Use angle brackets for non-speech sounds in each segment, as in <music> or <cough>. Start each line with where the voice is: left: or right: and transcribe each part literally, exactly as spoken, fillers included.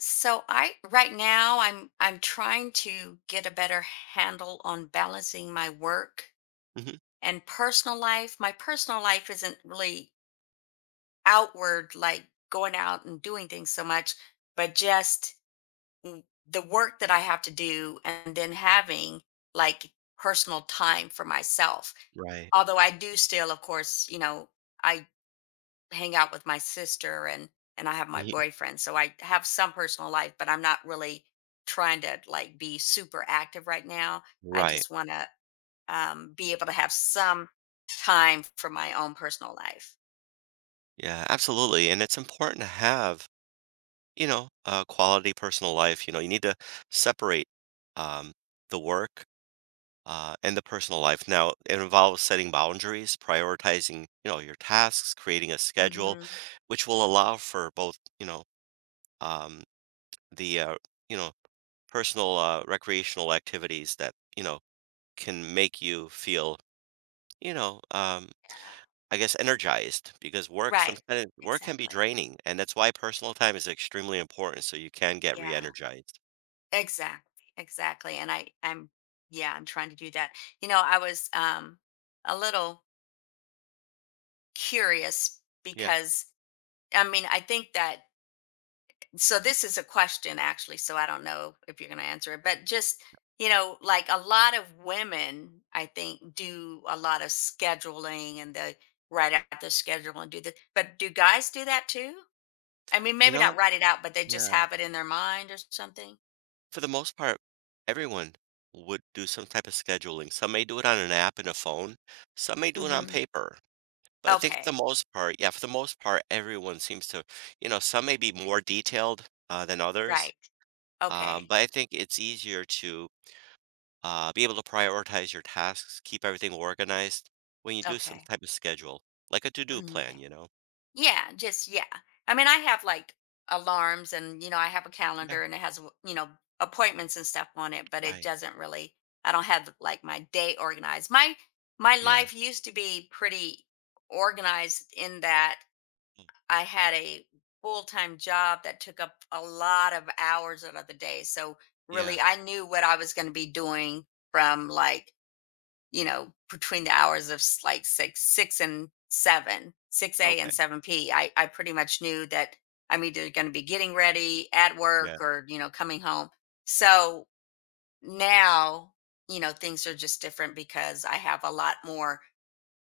left: So I right now I'm I'm trying to get a better handle on balancing my work
right: Mhm.
left: and personal life. My personal life isn't really outward, like going out and doing things so much, but just mm, the work that I have to do, and then having like personal time for myself.
right: Right.
left: Although I do still, of course, you know, I hang out with my sister, and and I have my
right: Ye
left: boyfriend. So I have some personal life, but I'm not really trying to like be super active right now. I
right: Right.
left: just want to um, be able to have some time for my own personal life.
right: Yeah, absolutely, and it's important to have, you know, a quality personal life. You know, you need to separate, um, the work, uh, and the personal life. Now, it involves setting boundaries, prioritizing, you know, your tasks, creating a schedule,
left: Hmm.
right: which will allow for both, you know, um, the, uh, you know, personal, uh, recreational activities that, you know, can make you feel, you know, um
left: Yeah.
right: I guess, energized because work
left: Right.
right: sometimes work can be
left: Exactly.
right: draining, and that's why personal time is extremely important so you can get
left: Yeah.
right: re-energized.
left: Exactly. Exactly. And I I'm yeah, I'm trying to do that. You know, I was um a little curious,
right: Yeah.
left: because I mean, I think that, so this is a question actually, so I don't know if you're going to answer it, but just you know like a lot of women, I think, do a lot of scheduling and they write out the schedule and do the but do guys do that too? I mean,
right: You
left: maybe
right: know
left: not write it out, but they just
right: yeah,
left: have it in their mind or something.
right: for the most part, everyone would do some type of scheduling. Some may do it on an app and a phone, some may do it on
left: Hmm.
right: paper, but I think for the
left: Okay.
right: most part yeah, for the most part, everyone seems to you know, some may be more detailed, uh, than others,
left: Right.
right: um,
left: Okay.
right: but I think it's easier to uh, be able to prioritize your tasks, keep everything organized when you do some
left: Okay.
right: type of schedule, like a to do plan,
left: Mhm.
right: you know?
left: Yeah, just yeah. I mean, I have like alarms, and you know, I have a
right: Yeah,
left: calendar, and it has, you know, appointments and stuff on it, but it
right: right.
left: doesn't really I don't have like my day organized. My my
right: Yeah.
left: life used to be pretty organized in that
right: mm,
left: I had a full-time job that took up a lot of hours out of the day. So
right: Yeah.
left: really I knew what I was going to be doing from, like, you know, between the hours of s- like six, six and seven, six a and
right: Okay.
left: seven p, I I pretty much knew that I'm either going to be getting ready at
right: Yeah.
left: work or you know coming home. So now, you know things are just different because I have a lot more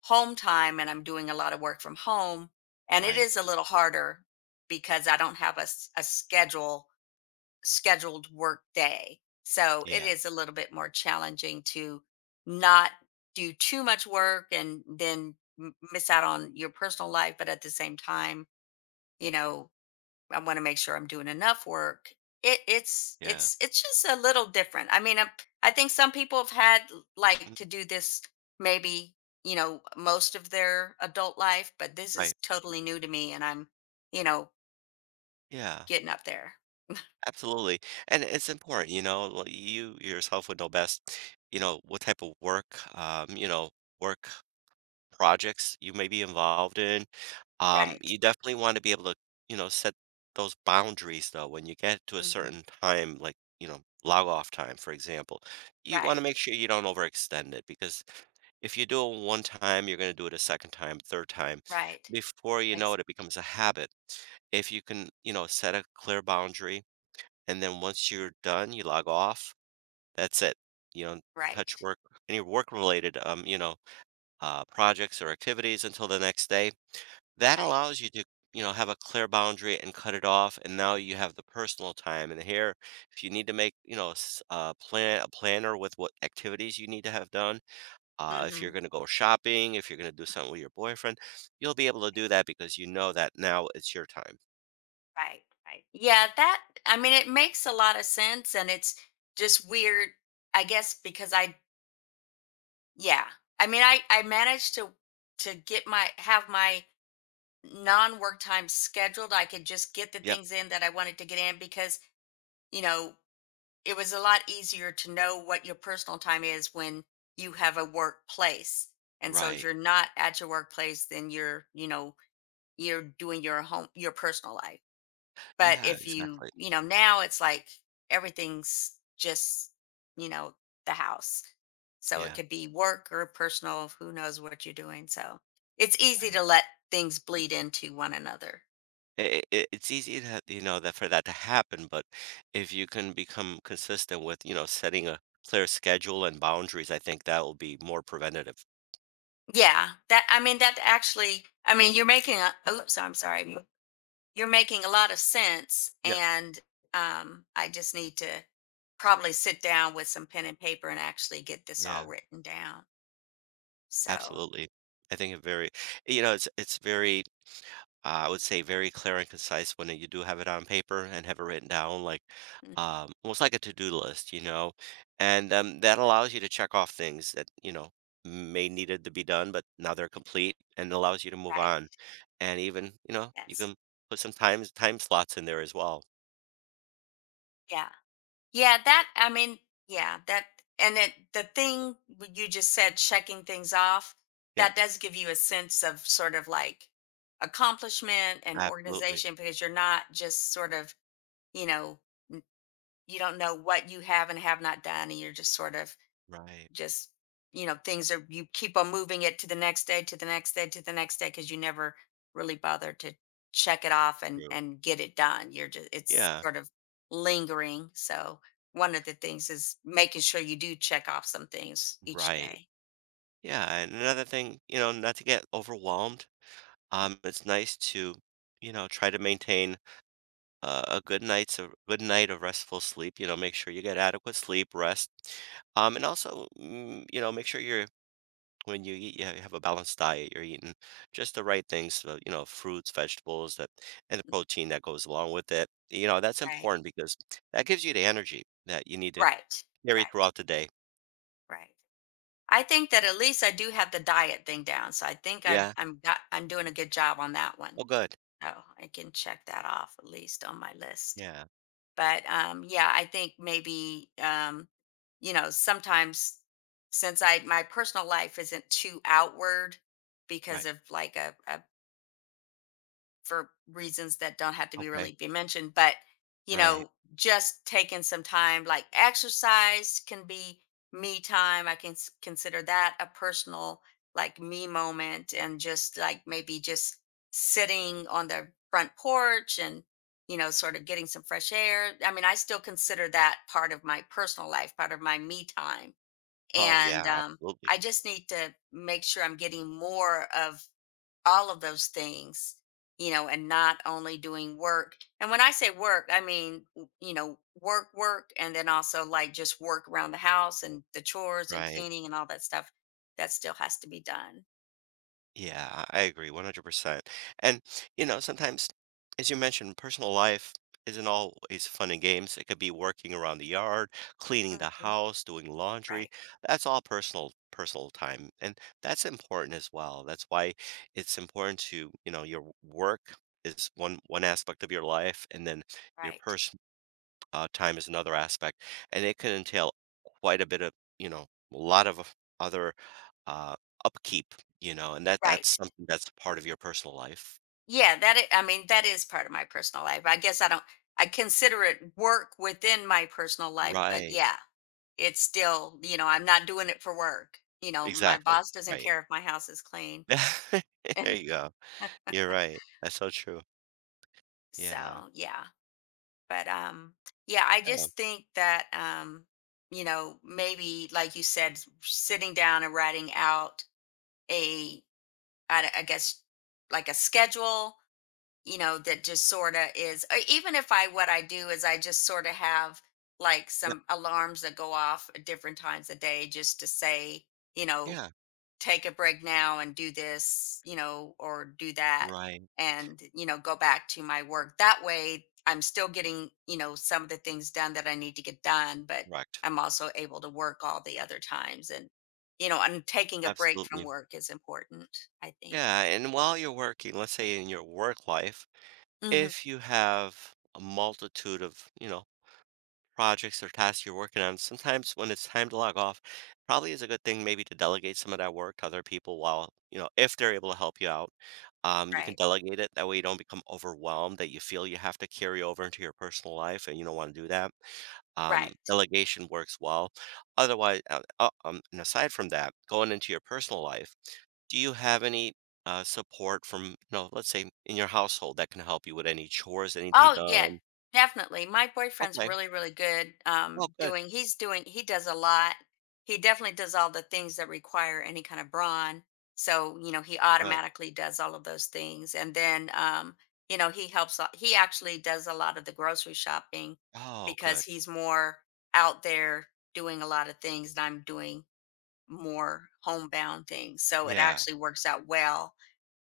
left: home time and I'm doing a lot of work from home, and it
right: Right.
left: is a little harder because I don't have a s- a schedule scheduled work day. So it
right: Yeah.
left: is a little bit more challenging to not do too much work and then m- miss out on your personal life. But at the same time, you know, I want to make sure I'm doing enough work. It, it's
right: Yeah.
left: it's it's just a little different. I mean, I, I think some people have had,
right: mm,
left: like, to do this maybe, you know most of their adult life, but this is
right: Right.
left: totally new to me, and I'm, you know
right: Yeah.
left: getting up there.
right: Absolutely. And it's important, you know, like, you yourself would know best, you know, what type of work, um, you know, work projects you may be involved in. Um,
left: Right.
right: you definitely want to be able to, you know, set those boundaries though. When you get to a
left: Hmm.
right: certain time, like, you know, log off time, for example, you want to
left: Right.
right: make sure you don't overextend it because if you do it one time, you're going to do it a second time, third time.
left: Right.
right: Before you know
left: Ex
right: it, it becomes a habit. If you can, you know, set a clear boundary and then once you're done, you log off, that's it. You don't
left: Right,
right: touch work, any work related, um, you know, uh, projects or activities until the next day. That
left: right.
right: allows you to, you know, have a clear boundary and cut it off, and now you have the personal time. And here, if you need to make, you know, s- a plan, a planner with what activities you need to have done, uh, if you're
left: Mhm,
right: going to go shopping, if you're going to do something with your boyfriend, you'll be able to do that because you know that now it's your time.
left: right, right. Yeah, that, I mean, it makes a lot of sense, and it's just weird, I guess, because I, yeah. I mean, I I managed to to get my have my non-work time scheduled. I could just get the
right: Yep.
left: things in that I wanted to get in, because, you know, it was a lot easier to know what your personal time is when you have a workplace. And so if
right: Right.
left: you're not at your workplace, then you're, you know, you're doing your home your personal life. But
right: Yeah,
left: if you,
right: exactly.
left: you know, now it's like everything's just, you know, the house. So it
right: Yeah.
left: could be work or personal, who knows what you're doing. So it's easy
right: Right.
left: to let things bleed into one another.
right: It, it, it's easy to, you know, that for that to happen, but if you can become consistent with, you know, setting a clear schedule and boundaries, I think that will be more preventative.
left: Yeah, that, I mean, that actually, I mean, you're making a oops, I'm sorry. You're making a lot of sense,
right: Yep.
left: and um I just need to probably sit down with some pen and paper and actually get this
right: Yeah,
left: all written down. So,
right: absolutely. I think it very you know, it's it's very, uh, I would say very clear and concise when you do have it on paper and have it written down, like,
left: mm,
right: um, almost like a to-do list, you know? And, um, that allows you to check off things that, you know, may needed to be done, but now they're complete and allows you to move
left: right.
right: on. And even, you know, you
left: Yes.
right: can put some times time slots in there as well.
left: Yeah. Yeah, that, I mean, yeah, that, and it, the thing what you just said, checking things off,
right: Yep,
left: that does give you a sense of, sort of like, accomplishment and
right: absolutely.
left: organization, because you're not just sort of, you know, you don't know what you have and have not done, and you're just sort of,
right: Right.
left: just, you know things are, you keep on moving it to the next day, to the next day, to the next day, because you never really bother to check it off and
right: True.
left: and get it done, you're just, it's
right: Yeah.
left: sort of lingering. So one of the things is making sure you do check off some things each
right: Right.
left: day.
right: Yeah, and another thing, you know, not to get overwhelmed. Um, it's nice to, you know, try to maintain uh, a good night's a good night of restful sleep. You know, make sure you get adequate sleep, rest, um, and also, mm, you know, make sure you're when you eat, you ha- have a balanced diet. You're eating just the right things, so, you know, fruits, vegetables, that and the protein that goes along with it. You know, that's
left: Right.
right: important because that gives you the energy that you need to
left: Right.
right: carry
left: Right.
right: throughout the day.
left: Right. I think that at least I do have the diet thing down, so I think I've
right: Yeah.
left: I'm got I'm doing a good job on that one.
right: Oh, good.
left: Oh, I can check that off, at least, on my list.
right: Yeah.
left: But um yeah, I think maybe, um you know sometimes, since I my personal life isn't too outward, because
right: Right.
left: of like a, a, for reasons that don't have to be
right: Okay.
left: really be mentioned, but, you
right: Right.
left: know just taking some time, like exercise, can be me time. I can s- consider that a personal, like, me moment, and just like maybe just sitting on the front porch and, you know sort of getting some fresh air. I mean, I still consider that part of my personal life, part of my me time,
right: Oh,
left: and,
right: yeah.
left: um,
right: Absolutely.
left: I just need to make sure I'm getting more of all of those things, you know, and not only doing work. And when I say work, I mean, w- you know, work, work, and then also like just work around the house and the chores and
right: Right.
left: cleaning and all that stuff that still has to be done.
right: Yeah, I I agree one hundred percent. And, you know, sometimes, as you mentioned, personal life isn't always fun and games. It could be working around the yard, cleaning the
left: Mhm.
right: house, doing laundry.
left: Right,
right: That's all personal personal time. And that's important as well. That's why it's important to, you know, your work is one one aspect of your life and then your
left: right,
right: personal uh, time is another aspect, and it can entail quite a bit of, you know, a lot of of other uh, upkeep, you know, and that that's
left: right.
right: something that's part of your personal life.
left: Yeah, that is, I mean, that is part of my personal life. I guess I don't, I consider it work within my personal life, but
right: Right.
left: yeah, it's still, you know, I'm not doing it for work. You know, my
right: Exactly.
left: boss doesn't
right: Right.
left: care if my house is clean.
right: <laughs> There you
left: <laughs>
right: go. You're right. That's so true.
left: So,
right: Yeah.
left: yeah. But um yeah, I
right: Yeah.
left: just think that, um you know maybe like you said, sitting down and writing out a, i, d- I guess like a schedule, you know that just sort of is, or even if I what I do is I just sort of have like
right: Yeah.
left: some alarms that go off at different times a day just to say, you know
right: Yeah.
left: take a break now and do this, you know, or do that,
right: Right.
left: and, you know, go back to my work. That way I'm still getting, you know, some of the things done that I need to get done, but
right: Correct.
left: I'm also able to work all the other times. And, you know, and taking a break from
right: Absolutely.
left: work is important, I think.
right: Yeah. And while you're working, let's say in your work life,
left: Hmm.
right: if you have a multitude of, you know, projects or tasks you're working on, sometimes when it's time to log off, probably is a good thing maybe to delegate some of that work to other people while, you know, if they're able to help you out. Um, you can
left: Right.
right: delegate it. That way you don't become overwhelmed that you feel you have to carry over into your personal life and you don't want to do that. Um,
left: Right.
right: delegation works well. Otherwise, uh, uh, um, and aside from that, going into your personal life, do you have any uh, support from, you know, let's say in your household that can help you with any chores that need to be
left: Oh yeah,
right: done?
left: definitely. My boyfriend's
right: Okay.
left: really, really good,
right: Oh,
left: um
right: good.
left: doing he's doing he does a lot. He definitely does all the things that require any kind of brawn. So, you know, he
right: Good.
left: automatically does all of those things. And then, um, you know, he helps a- he actually does a lot of the grocery shopping,
right: Oh,
left: because
right: good.
left: he's more out there doing a lot of things, and I'm doing more homebound things. So it
right: Yeah,
left: actually works out well.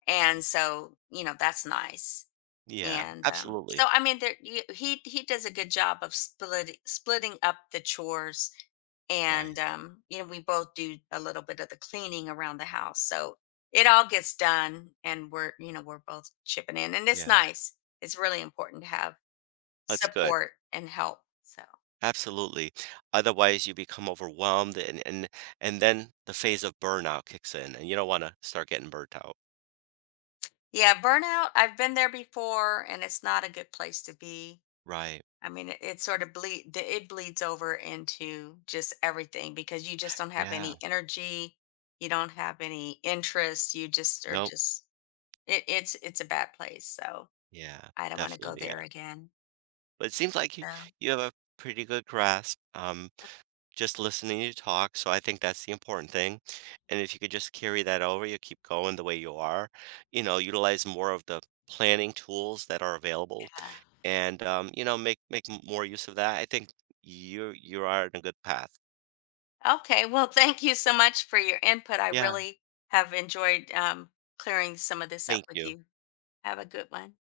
left: And so, you know, that's nice,
right: yeah,
left: and, um, so
right: absolutely,
left: I mean, there, you, he he does a good job of splitting splitting up the chores,
right: right,
left: and, um, you know we both do a little bit of the cleaning around the house, so it all gets done, and we're you know we're both chipping in, and it's
right: yeah,
left: nice. It's really important to have
right: that's good,
left: support and help. So
right: absolutely, otherwise you become overwhelmed and and and then the phase of burnout kicks in, and you don't wanna start getting burnt out,
left: yeah, burnout. I've been there before, and it's not a good place to be.
right: right,
left: I mean, it, it sort of bleed the- it bleeds over into just everything, because you just don't have
right: yeah,
left: any energy, you don't have any interest, you just are,
right: nope,
left: just it, it's it's a bad place. So
right: yeah,
left: I don't want to go
right: definitely, yeah,
left: there again.
right: but it seems like you
left: So.
right: you have a pretty good grasp, um just listening to you talk. So I think that's the important thing. And if you could just carry that over, you keep going the way you are, you know, utilize more of the planning tools that are available
left: Yeah.
right: and um, you know, make make m- more use of that. I think you you are in a good path.
left: Okay. Well, thank you so much for your input. I
right: Yeah,
left: really have enjoyed, um, clearing some of this up
right: thank
left: with
right: you.
left: you. Have a good one.